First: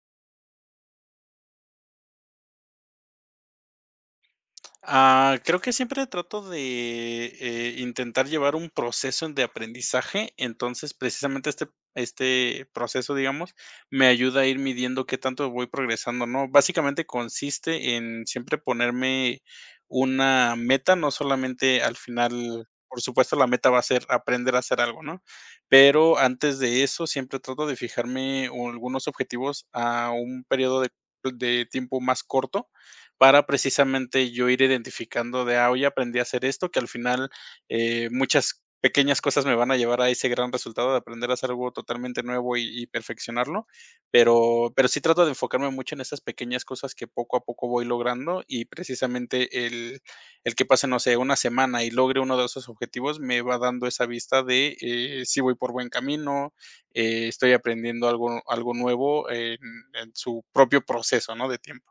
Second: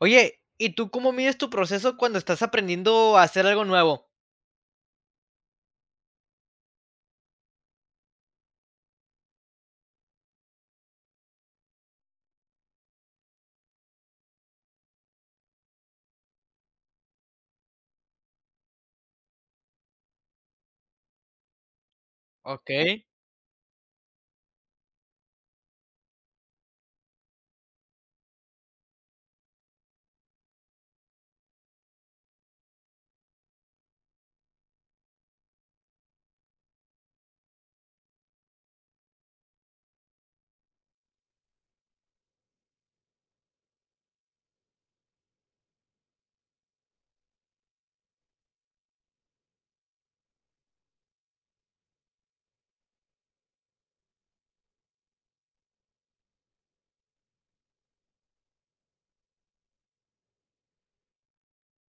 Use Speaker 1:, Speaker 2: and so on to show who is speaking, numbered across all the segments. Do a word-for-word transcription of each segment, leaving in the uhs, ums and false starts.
Speaker 1: Oye, ¿y tú cómo mides tu proceso cuando estás aprendiendo a hacer algo nuevo?
Speaker 2: Ah, creo que siempre trato de, eh, intentar llevar un proceso de aprendizaje. Entonces, precisamente este este proceso, digamos, me ayuda a ir midiendo qué tanto voy progresando, ¿no? Básicamente consiste en siempre ponerme una meta, no solamente al final.
Speaker 1: Ok.
Speaker 2: Por supuesto, la meta va a ser aprender a hacer algo, ¿no? Pero antes de eso, siempre trato de fijarme algunos objetivos a un periodo de de tiempo más corto, para precisamente yo ir identificando de, ah, hoy aprendí a hacer esto, que al final eh, muchas pequeñas cosas me van a llevar a ese gran resultado de aprender a hacer algo totalmente nuevo y, y perfeccionarlo. Pero, pero sí trato de enfocarme mucho en esas pequeñas cosas que poco a poco voy logrando, y precisamente el, el que pase, no sé, una semana y logre uno de esos objetivos me va dando esa vista de eh, si voy por buen camino. Eh, estoy aprendiendo algo, algo nuevo en, en su propio proceso, ¿no? De tiempo.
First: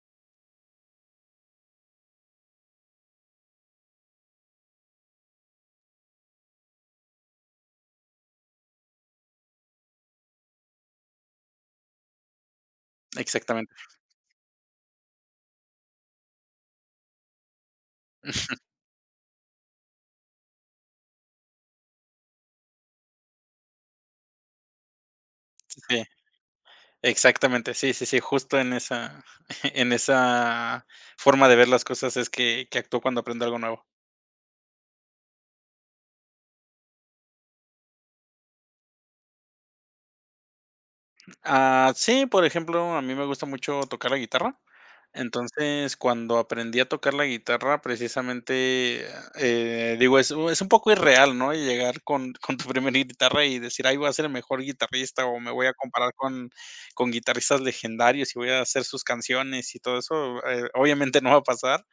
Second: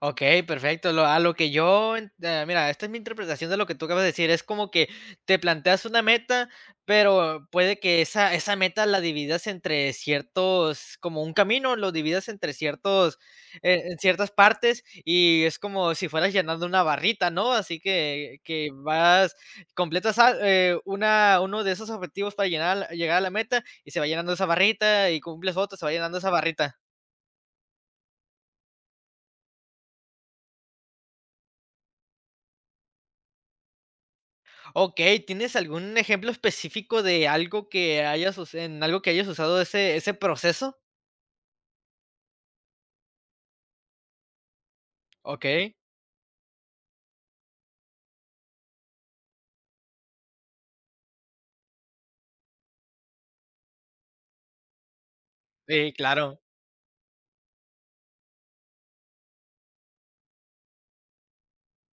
Speaker 1: Okey, perfecto. Lo a lo que yo en eh, mira, esta es mi interpretación de lo que tú acabas de decir. Es como que te planteas una meta, pero puede que esa esa meta la dividas entre ciertos como un camino, lo dividas entre ciertos
Speaker 2: Exactamente.
Speaker 1: eh, en ciertas partes, y es como si fueras llenando una barrita, ¿no? Así que que vas completas al eh, una uno de esos objetivos para llenar llegar a la meta, y se va llenando esa barrita, y cumples otro, se va
Speaker 2: Sí.
Speaker 1: llenando esa barrita.
Speaker 2: Exactamente, sí, sí, sí, justo en esa en esa forma de ver las cosas es que que actúo cuando aprendo algo nuevo.
Speaker 1: Okey, ¿tienes algún ejemplo específico de algo que hayas us en algo que hayas usado ese ese proceso?
Speaker 2: Ah, sí, por ejemplo, a mí me gusta mucho tocar la guitarra.
Speaker 1: Okey,
Speaker 2: Entonces, cuando aprendí a tocar la guitarra, precisamente, eh, digo, es, es un poco irreal, ¿no? Y Llegar con, con tu primera guitarra y decir, ay, voy a ser el mejor guitarrista, o me voy a
Speaker 1: sí,
Speaker 2: comparar
Speaker 1: claro.
Speaker 2: con, con guitarristas legendarios y voy a hacer sus canciones y todo eso. Eh, obviamente no va a pasar.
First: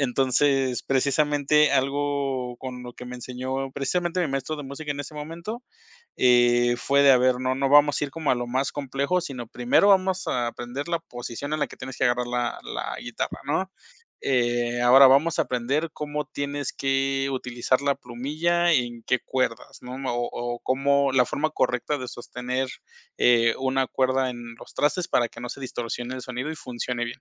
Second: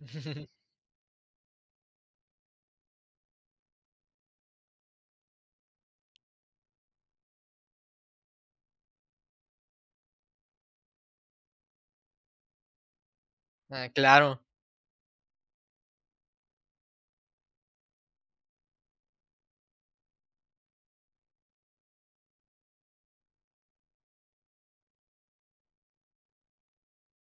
Speaker 2: precisamente algo con lo que me enseñó precisamente mi maestro de música en ese momento eh, fue de, a ver, no, no vamos a ir como a lo más complejo, sino primero vamos a aprender la posición en la que tienes que agarrar la, la guitarra, ¿no?
Speaker 1: Ah, claro,
Speaker 2: Eh, ahora vamos a aprender cómo tienes que utilizar la plumilla, en qué cuerdas, ¿no? O, o cómo la forma correcta de sostener eh, una cuerda en los trastes para que no se distorsione el sonido y funcione bien.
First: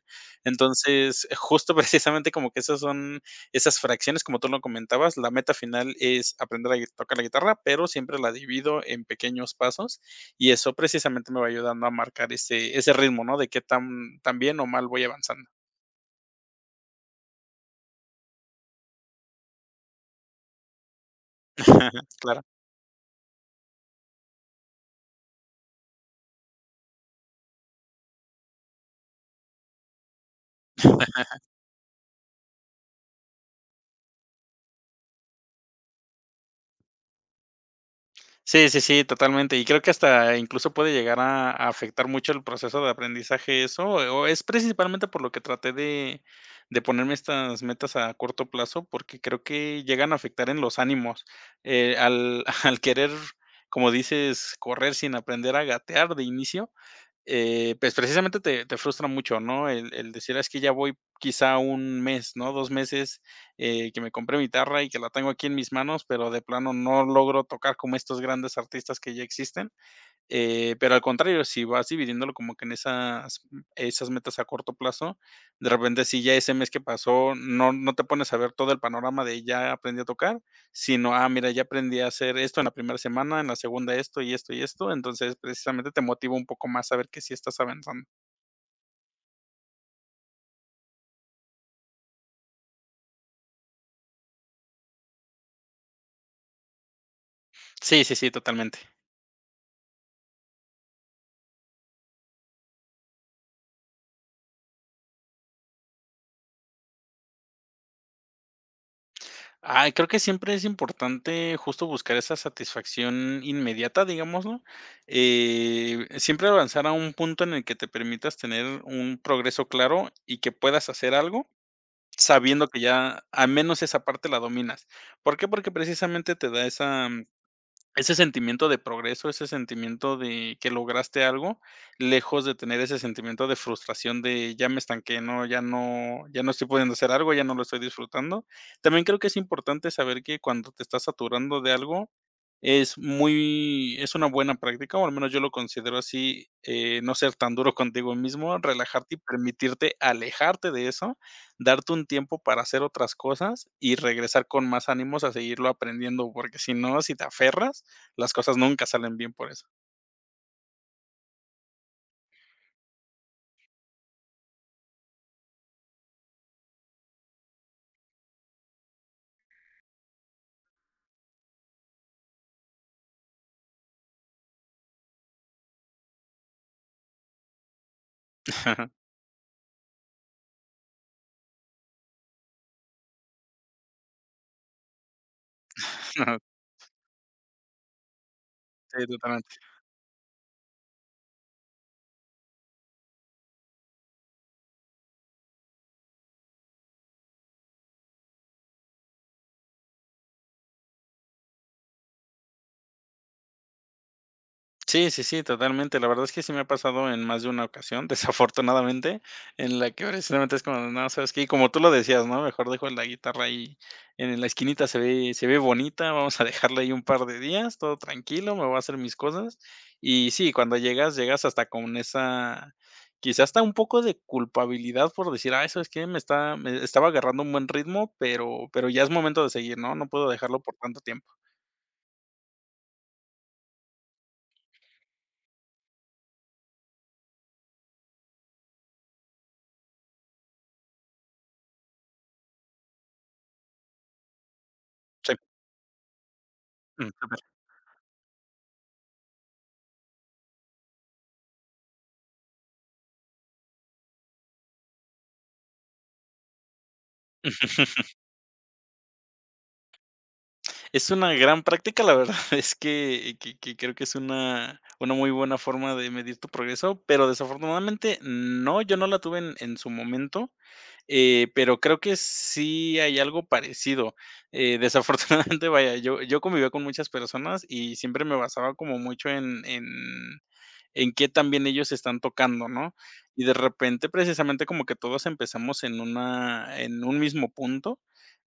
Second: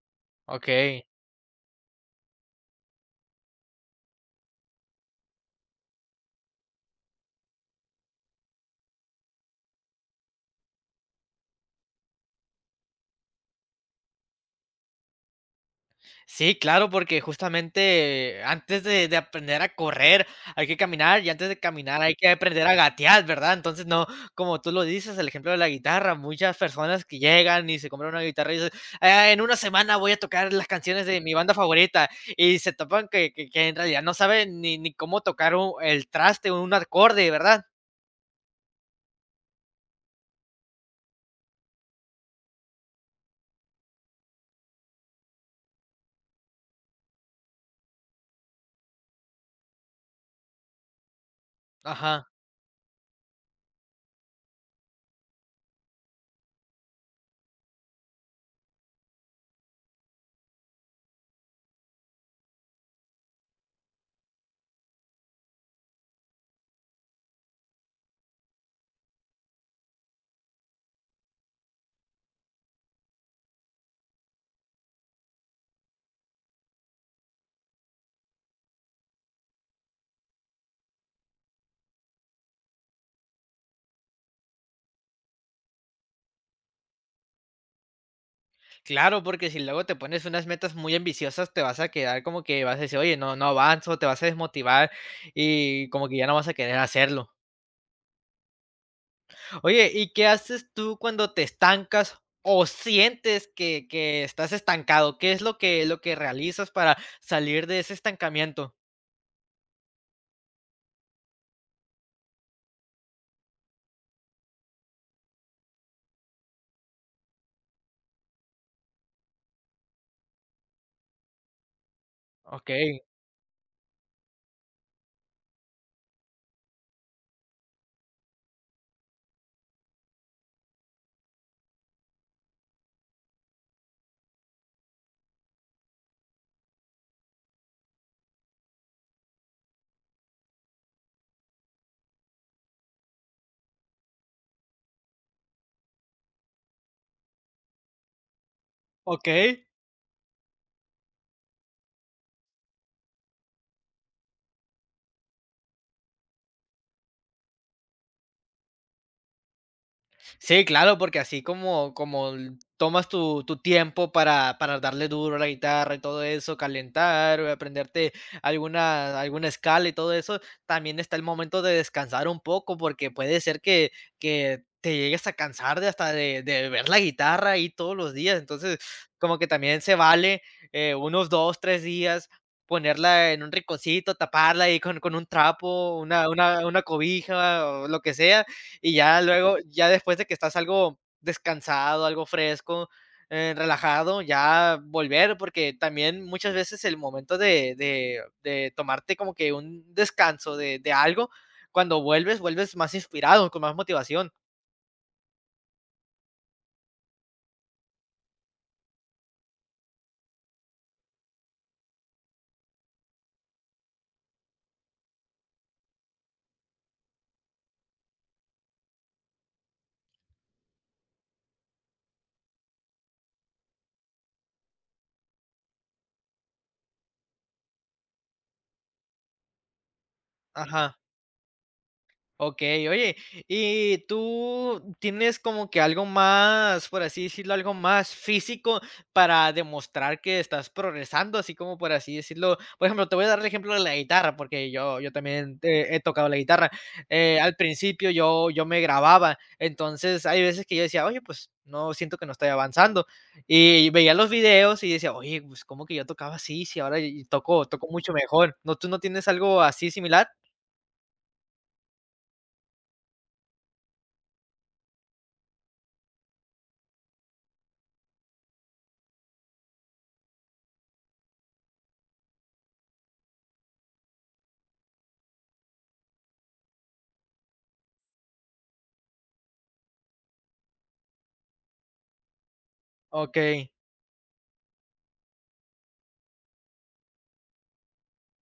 Speaker 1: okey.
Speaker 2: Entonces, justo precisamente como que esas son esas fracciones, como tú lo comentabas, la meta final es aprender a gui- tocar la guitarra, pero siempre la divido en pequeños pasos, y eso precisamente me va ayudando a marcar ese, ese ritmo, ¿no? De qué tan, tan bien o mal voy avanzando.
Speaker 1: Sí, claro, porque justamente antes de de aprender a correr hay que caminar, y antes de caminar hay que
Speaker 2: Claro.
Speaker 1: aprender a gatear, ¿verdad? Entonces, no, como tú lo dices, el ejemplo de la guitarra, muchas personas que llegan y se compran una guitarra y dicen: "Ah, en una semana voy a tocar las canciones de mi banda favorita", y se topan que que que en realidad no saben ni ni cómo tocar un el traste, o un acorde, ¿verdad?
Speaker 2: Sí, sí, sí, totalmente. Y creo que hasta incluso puede llegar a a afectar mucho el proceso de aprendizaje eso, o es principalmente por lo que traté de de ponerme estas metas a corto plazo, porque creo que llegan a afectar en los ánimos, eh,
Speaker 1: Ajá.
Speaker 2: al al querer, como dices, correr sin aprender a gatear de inicio. Eh, pues, precisamente te te frustra mucho, ¿no? El el decir: "Ah, es que ya voy, quizá un mes, ¿no? Dos meses, eh, que me compré mi guitarra y que la tengo aquí en mis manos, pero de plano no logro tocar como estos grandes artistas que ya existen". Eh, pero al contrario, si vas dividiéndolo como que en esas mm, esas metas a corto plazo, de repente, si ya ese mes que pasó, no no te pones a ver todo el panorama de ya aprendí a tocar, sino, ah, mira, ya aprendí a hacer esto en la primera semana, en la segunda esto, y esto, y esto. Entonces, precisamente te motiva un poco más a ver que sí estás avanzando.
Speaker 1: Claro, porque si luego te pones unas metas muy ambiciosas, te vas a quedar como que vas a decir, oye, no, no avanzo, te vas a desmotivar y como que ya no vas a querer hacerlo.
Speaker 2: Sí, sí, sí, totalmente.
Speaker 1: Oye, ¿y qué haces tú cuando te estancas o sientes que, que estás estancado? ¿Qué es lo que, lo que realizas para salir de ese estancamiento?
Speaker 2: Ah, creo que siempre es importante justo buscar esa satisfacción inmediata, digámoslo. Eh, siempre avanzar a un punto en el que te permitas tener un progreso claro y que puedas hacer algo sabiendo
Speaker 1: Ok,
Speaker 2: que ya al menos esa parte la dominas. ¿Por qué? Porque precisamente te da esa ese sentimiento de progreso, ese sentimiento de que lograste algo, lejos de tener ese sentimiento de frustración de ya me estanqué, ¿no? Ya no ya no estoy pudiendo hacer algo, ya no lo estoy disfrutando. También creo que es importante saber que cuando te estás saturando de algo, es muy es una buena práctica, o al menos yo lo considero así, eh, no ser tan duro contigo mismo, relajarte y
Speaker 1: ok.
Speaker 2: permitirte alejarte de eso, darte un tiempo para hacer otras cosas y regresar con más ánimos a seguirlo aprendiendo, porque si no, si te aferras, las cosas nunca salen bien por eso.
Speaker 1: Sí, claro, porque así como como l tomas tu tu tiempo para para darle duro a la guitarra y todo eso, calentar, eh, aprenderte alguna alguna escala y todo eso, también está el momento de descansar un poco, porque puede ser que que te llegues a cansar de hasta de de ver la guitarra ahí todos los días. Entonces, como que también se vale, eh, unos dos tres días ponerla en un rinconcito, taparla ahí con con un trapo, una una una cobija o lo que sea. Y
Speaker 2: Sí,
Speaker 1: ya
Speaker 2: totalmente.
Speaker 1: luego, ya después de que estás algo descansado, algo fresco, eh, relajado, ya volver, porque también muchas veces el momento de, de, de tomarte como que un descanso de, de algo, cuando vuelves, vuelves más inspirado, con más motivación.
Speaker 2: Sí, sí, sí, totalmente. La verdad es que sí me ha pasado en más de una ocasión, desafortunadamente, en la que precisamente es como, no, ¿sabes qué? Y como tú lo decías, ¿no? Mejor dejo la guitarra ahí en la esquinita, se ve se ve bonita, vamos a dejarla ahí un par de días, todo tranquilo, me voy a hacer mis cosas. Y sí, cuando llegas, llegas hasta con esa, quizás hasta un poco de culpabilidad por decir: ah, eso es que Me está me estaba agarrando un buen ritmo, pero pero ya es momento de seguir, ¿no? No puedo dejarlo por
Speaker 1: Ajá.
Speaker 2: tanto tiempo".
Speaker 1: Okey, oye, ¿y tú tienes como que algo más, por así decirlo, algo más físico para demostrar que estás progresando? Así como, por así decirlo, por ejemplo, te voy a dar el ejemplo de la guitarra, porque yo yo
Speaker 2: Sí,
Speaker 1: también, eh, he tocado la guitarra.
Speaker 2: mm.
Speaker 1: Eh, al principio yo yo me grababa, entonces hay veces que yo decía: "Oye, pues, no siento que no estoy avanzando", y veía los videos y decía: "Oye, pues, ¿cómo que yo tocaba así? Si ahora y y toco toco mucho mejor", ¿no tú no tienes algo así similar?
Speaker 2: Es una gran práctica, la verdad es que que que creo que es una una muy buena forma de medir tu progreso, pero desafortunadamente no, yo no la tuve en en su momento. Eh, pero creo que sí hay algo parecido. Eh, desafortunadamente, vaya, yo yo convivía con muchas personas y siempre me basaba como mucho en en en qué tan bien ellos están tocando, ¿no? Y de
Speaker 1: Okey,
Speaker 2: repente, precisamente, como que todos empezamos en una en un mismo punto.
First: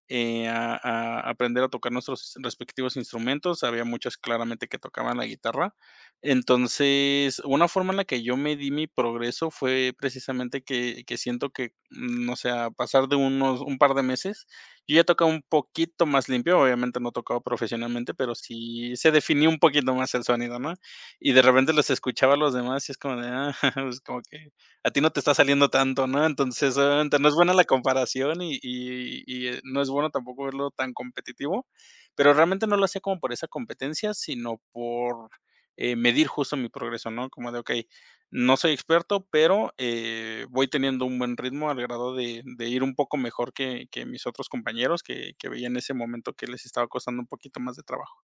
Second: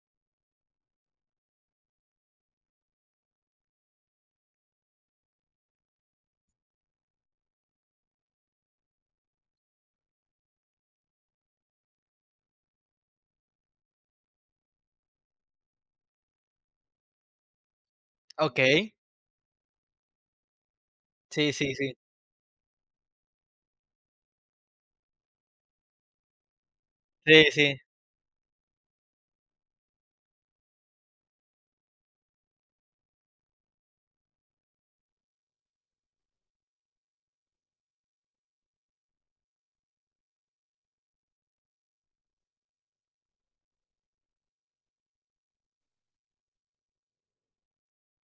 Speaker 2: eh, a a aprender a tocar nuestros respectivos instrumentos. Había muchos claramente que tocaban la guitarra. Entonces, una forma en la que yo medí mi progreso fue precisamente que que siento que, mm, o sea, pasar de unos un par de meses, yo ya tocaba un poquito más limpio. Obviamente no tocaba profesionalmente, pero
Speaker 1: okey.
Speaker 2: sí se definía un poquito más el sonido, ¿no? Y de
Speaker 1: Sí,
Speaker 2: repente
Speaker 1: sí,
Speaker 2: los
Speaker 1: sí.
Speaker 2: escuchaba a los demás y es como de, ah, pues como que a ti no te está saliendo tanto, ¿no? Entonces, obviamente, no es
Speaker 1: Sí,
Speaker 2: buena la
Speaker 1: sí.
Speaker 2: comparación y y y, eh, no es bueno tampoco verlo tan competitivo. Pero realmente no lo hacía como por esa competencia, sino por, eh, medir justo mi progreso, ¿no? Como de, okey, no soy experto, pero, eh, voy teniendo un buen ritmo al grado de de ir un poco mejor que que mis otros compañeros que que veía en ese momento que les estaba costando un poquito más de trabajo.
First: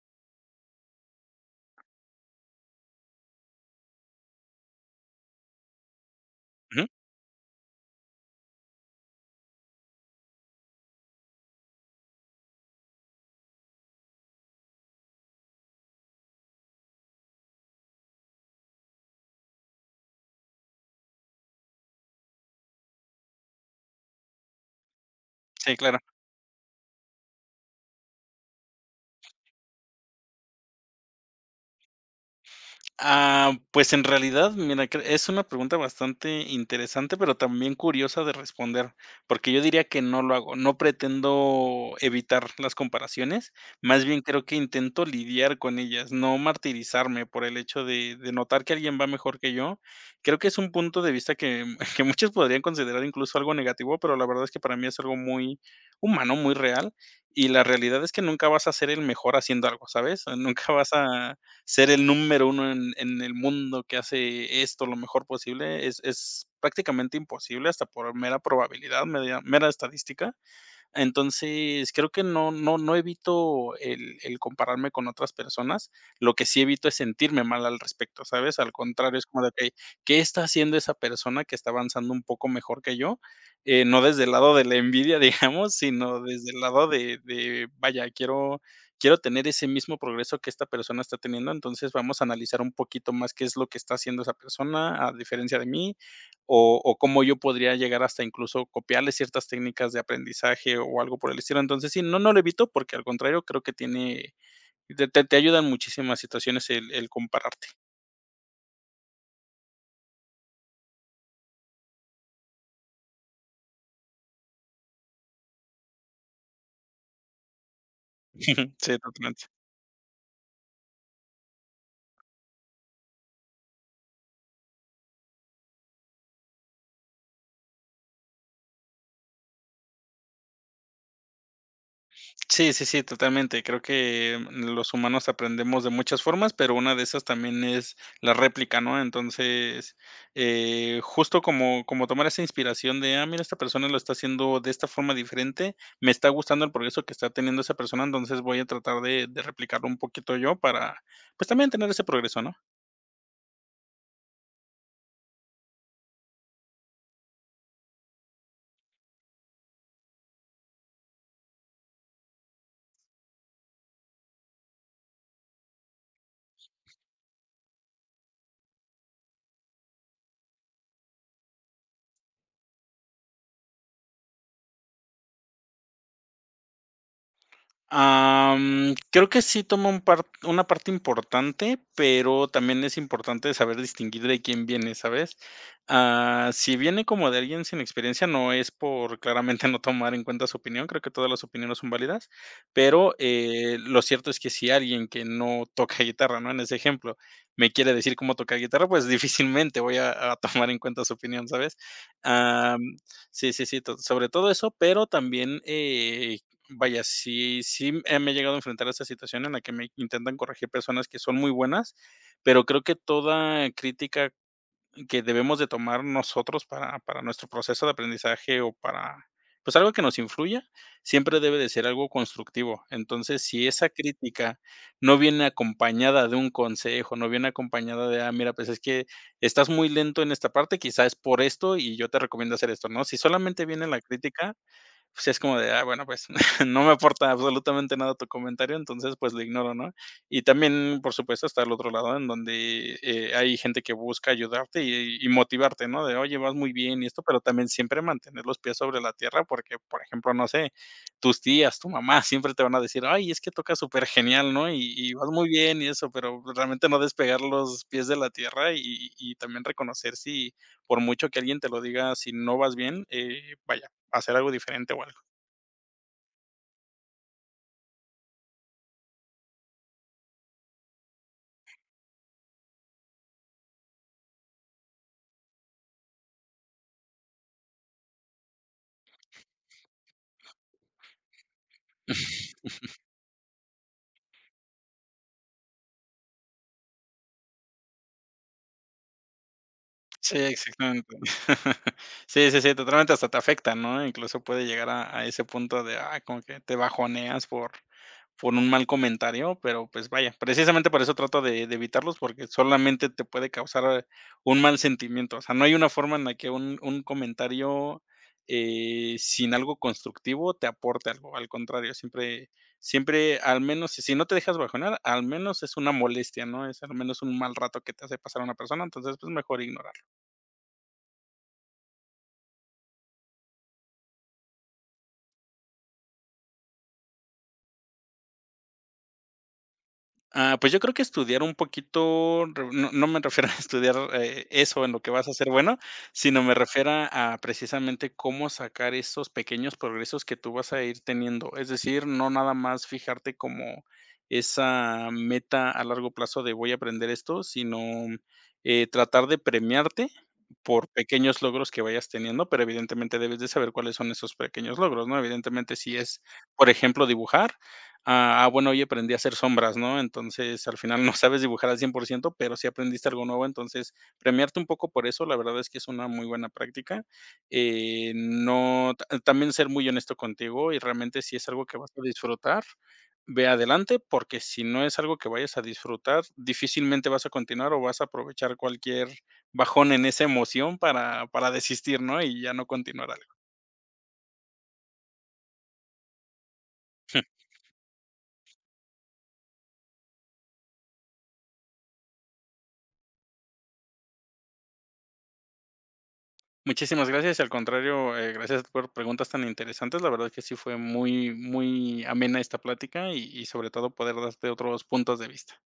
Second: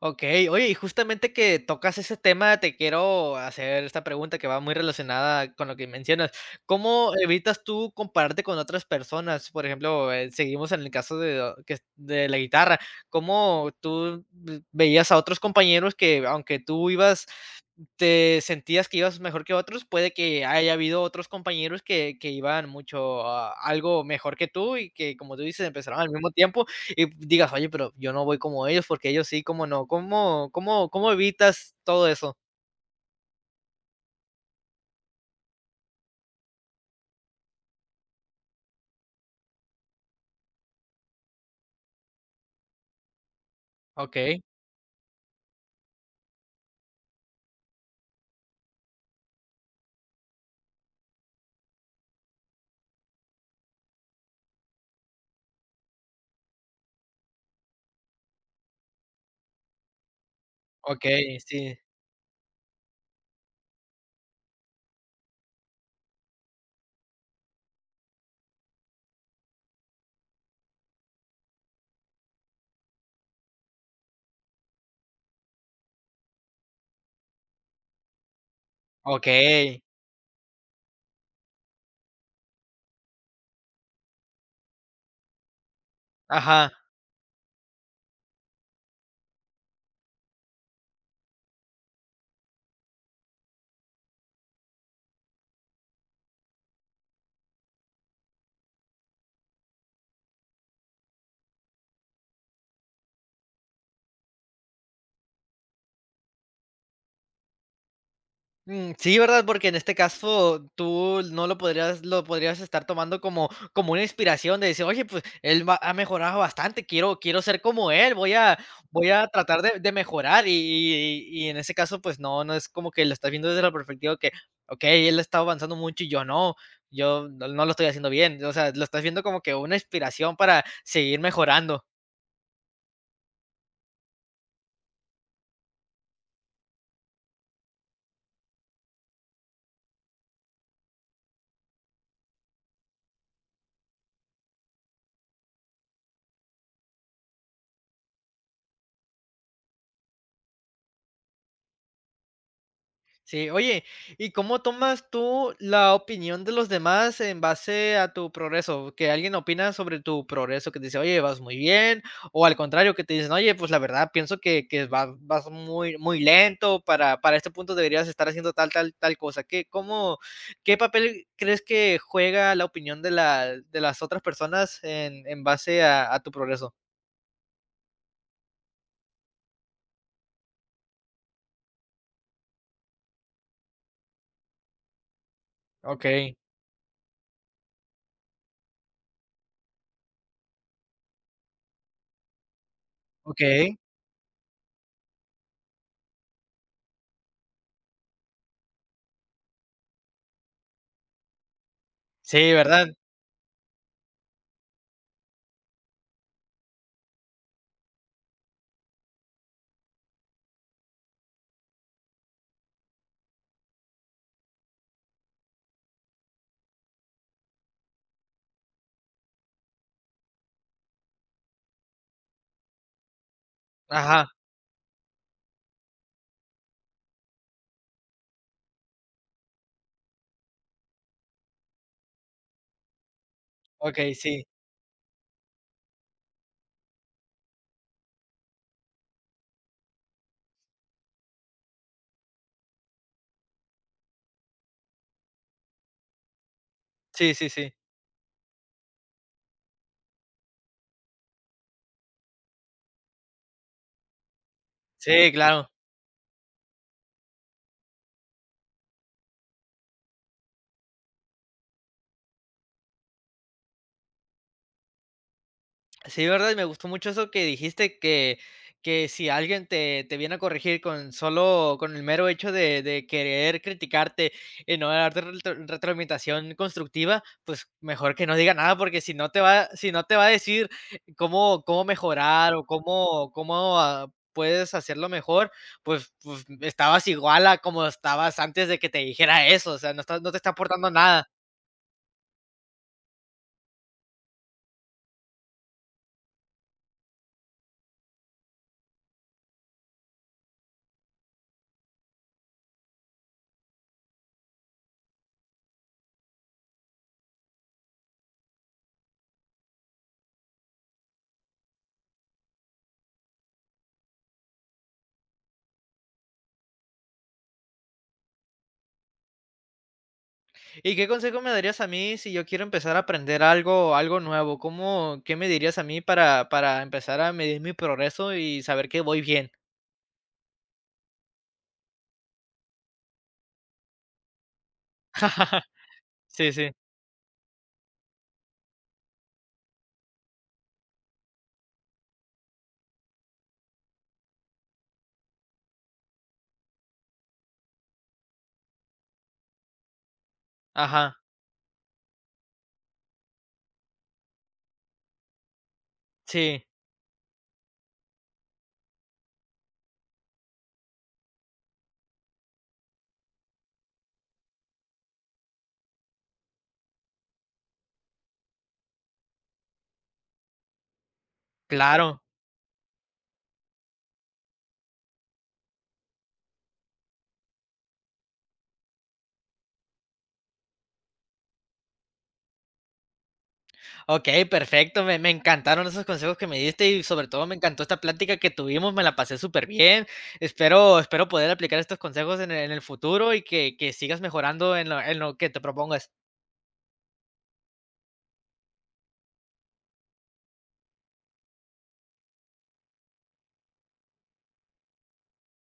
Speaker 1: Okey. Oye, y justamente que tocas ese tema, te quiero hacer esta pregunta que va muy relacionada con lo que mencionas.
Speaker 2: Ujú.
Speaker 1: ¿Cómo evitas tú compararte con otras personas? Por ejemplo, eh, seguimos en el caso de o- que es de la guitarra, ¿cómo tú v veías a otros compañeros que, aunque tú ibas te sentías que ibas mejor que otros, puede que haya habido otros compañeros que que iban mucho a algo mejor que tú y que, como tú dices,
Speaker 2: Sí, claro.
Speaker 1: empezaron al mismo tiempo y digas: "Oye, pero yo no voy como ellos, porque ellos sí, como no?". ¿Cómo cómo cómo evitas todo eso?
Speaker 2: Ah, pues en realidad, mira, cre es una pregunta bastante interesante, pero también curiosa de responder, porque yo diría que no lo hago, no pretendo evitar las comparaciones. Más bien
Speaker 1: Okey,
Speaker 2: creo que intento lidiar con ellas, no martirizarme por el hecho de de notar que alguien va mejor que yo. Creo que es un punto de vista que que muchos podrían considerar incluso algo negativo, pero la verdad es que para mí es algo muy humano, muy real. Y la realidad es que nunca vas a ser el mejor haciendo algo, ¿sabes? Nunca vas a
Speaker 1: okey, sí,
Speaker 2: ser el número uno en en el mundo que hace esto lo mejor posible es es prácticamente imposible, hasta por mera probabilidad, media mera estadística. Entonces, creo que no no no evito el el compararme con otras personas, lo que sí evito es sentirme mal al respecto, ¿sabes? Al contrario, es como de: "Okey,
Speaker 1: okey,
Speaker 2: ¿qué está haciendo esa persona que está avanzando un poco mejor que yo?". Eh, no desde el lado de la envidia, digamos, sino desde el
Speaker 1: ajá.
Speaker 2: lado de de, vaya, quiero quiero tener ese mismo progreso que esta persona está teniendo. Entonces, vamos a analizar un poquito más qué es lo que está haciendo esa persona, a diferencia de mí o o cómo yo podría llegar hasta incluso copiarle ciertas técnicas de aprendizaje o algo por el estilo. Entonces, sí, no, no lo evito, porque al contrario creo que tiene te te te ayuda muchísimas situaciones el el compararte.
Speaker 1: Mm, sí, ¿verdad? Porque en este caso tú no lo podrías lo podrías estar tomando como como una inspiración de decir: "Oye, pues, él va ha mejorado bastante, quiero quiero ser como él, voy a
Speaker 2: Sí,
Speaker 1: voy a
Speaker 2: totalmente.
Speaker 1: tratar de de mejorar", y y y en ese caso, pues no, no es como que lo estás viendo desde la perspectiva que: "Okey, él está avanzando mucho y yo no, yo no no lo estoy haciendo bien", o sea, lo estás viendo como que una inspiración para seguir mejorando.
Speaker 2: Sí, sí, sí, totalmente. Creo que mm, los humanos aprendemos de muchas formas, pero una de esas también es la réplica, ¿no? Entonces, eh, justo como, como tomar esa inspiración de, ah, mira, esta persona lo está haciendo de esta forma diferente, me está gustando el progreso que está teniendo esa persona. Entonces, voy a tratar de, de replicarlo un poquito yo para, pues también tener ese progreso, ¿no?
Speaker 1: Sí, oye, ¿y cómo tomas tú la opinión de los demás en base a tu progreso? Que alguien opina sobre tu progreso, que te dice, oye, vas muy bien, o al contrario, que te dicen, oye, pues la verdad, pienso que, que vas, vas muy, muy lento, para, para este punto deberías estar haciendo tal, tal, tal cosa. ¿Qué, cómo, qué papel crees que juega la opinión de, la, de las otras personas en, en base a, a tu progreso?
Speaker 2: Am, creo que sí toma un par una parte importante, pero también es importante saber distinguir de quién viene, ¿sabes?
Speaker 1: Ok,
Speaker 2: Ah, si viene como de alguien sin experiencia, no es por claramente no tomar en cuenta su opinión. Creo que todas las opiniones son válidas, pero,
Speaker 1: ok.
Speaker 2: eh, lo cierto es que si alguien que no toca guitarra, ¿no? En ese ejemplo, me quiere decir cómo tocar guitarra, pues difícilmente voy a a tomar en cuenta su opinión, ¿sabes?
Speaker 1: Sí,
Speaker 2: Am,
Speaker 1: ¿verdad?
Speaker 2: sí, sí, sí, to sobre todo eso, pero también, eh, vaya, sí sí, eh, me he llegado a enfrentar a esta situación en la que me intentan corregir personas que son muy buenas, pero creo que toda crítica que debemos de tomar nosotros para para nuestro proceso de aprendizaje o para, pues, algo que nos influya, siempre debe de ser algo constructivo. Entonces, si esa
Speaker 1: Ajá,
Speaker 2: crítica no viene acompañada de un consejo, no viene acompañada de: "Ah, mira, pues, es que estás muy lento en esta parte, quizá es por esto, y yo te recomiendo hacer esto", ¿no? Si solamente viene la
Speaker 1: ok, sí,
Speaker 2: crítica, pues, sí es como de, ah, bueno, pues, no me aporta absolutamente nada tu comentario, entonces, pues, lo ignoro, ¿no? Y también, por supuesto, está el otro lado en donde, eh, hay gente que busca ayudarte y y motivarte, ¿no? De, oye, vas muy bien y esto,
Speaker 1: sí,
Speaker 2: pero
Speaker 1: sí,
Speaker 2: también
Speaker 1: sí.
Speaker 2: siempre mantener los pies sobre la tierra, porque, por ejemplo, no sé, tus tías, tu mamá siempre te van a decir: "Ay, es que toca tocas genial, ¿no? Y y vas
Speaker 1: Sí,
Speaker 2: muy
Speaker 1: claro.
Speaker 2: bien y eso", pero realmente no despegar los pies de la tierra y y también reconocer si, por mucho que alguien te lo diga, si no vas bien, eh, vaya, hacer algo diferente o algo.
Speaker 1: Sí, ¿verdad? Y me gustó mucho eso que dijiste que que si alguien te te viene a corregir con solo con el mero hecho de de querer criticarte y no darte retro retroalimentación constructiva, pues, mejor que no diga nada, porque si no te va si no te va a decir cómo cómo mejorar o cómo cómo, ah, puedes hacerlo mejor, pues pues, estabas igual a como estabas antes de que te dijera eso, o sea, no estás no te
Speaker 2: Sí,
Speaker 1: está aportando
Speaker 2: exactamente.
Speaker 1: nada.
Speaker 2: Sí, sí, sí, totalmente, hasta te afecta, ¿no? Incluso puede llegar a a ese punto de, ah, como que te bajoneas por por un mal comentario, pero pues vaya, precisamente por eso trato de, de evitarlos porque solamente te puede causar un mal sentimiento. O sea, no hay una forma en la que un, un comentario eh, sin algo constructivo te aporte algo. Al contrario, siempre, siempre, al menos, si si no te dejas bajonar, al menos es una molestia, ¿no? Es al menos un mal rato que te hace pasar a una persona. Entonces, pues mejor ignorar.
Speaker 1: ¿Y qué consejo me darías a mí si yo quiero empezar a aprender algo algo nuevo? ¿Cómo qué me dirías a mí para para empezar a medir mi progreso y saber que voy bien?
Speaker 2: Ah, pues yo creo que estudiar un poquito, re no no me refiero a estudiar, eh, eso en lo que vas a ser bueno, sino
Speaker 1: Sí,
Speaker 2: me
Speaker 1: sí.
Speaker 2: refiero a precisamente cómo sacar esos pequeños progresos que tú vas a ir teniendo. Es decir, no nada más fijarte como esa meta a largo plazo de voy a aprender esto, sino, eh, tratar de premiarte por
Speaker 1: Ajá.
Speaker 2: pequeños logros que vayas teniendo, pero evidentemente debes de saber cuáles son esos pequeños logros, ¿no? Evidentemente, si es,
Speaker 1: Sí,
Speaker 2: por ejemplo, dibujar, ah, ah, bueno, hoy aprendí a hacer sombras, ¿no? Entonces, al final no sabes dibujar al cien por ciento, pero sí aprendiste algo nuevo, entonces, premiarte un poco por eso, la verdad es que es una muy buena práctica. Eh, no ta también ser muy honesto contigo y realmente si es algo que vas a
Speaker 1: claro.
Speaker 2: disfrutar, ve adelante, porque si no es algo que vayas a disfrutar, difícilmente vas a continuar o vas a aprovechar cualquier bajón en esa emoción para para desistir, ¿no? Y ya no continuar algo.
Speaker 1: Okey, perfecto. Me me encantaron esos consejos que me diste y sobre todo me encantó esta plática que tuvimos, me la pasé súper bien. Espero espero poder aplicar estos consejos en el en el futuro y que que sigas mejorando en lo en lo que te propongas.
Speaker 2: Muchísimas gracias, al contrario, eh, gracias por preguntas tan interesantes. La verdad que sí fue muy, muy amena esta plática y, y sobre todo poder darte otros puntos de vista.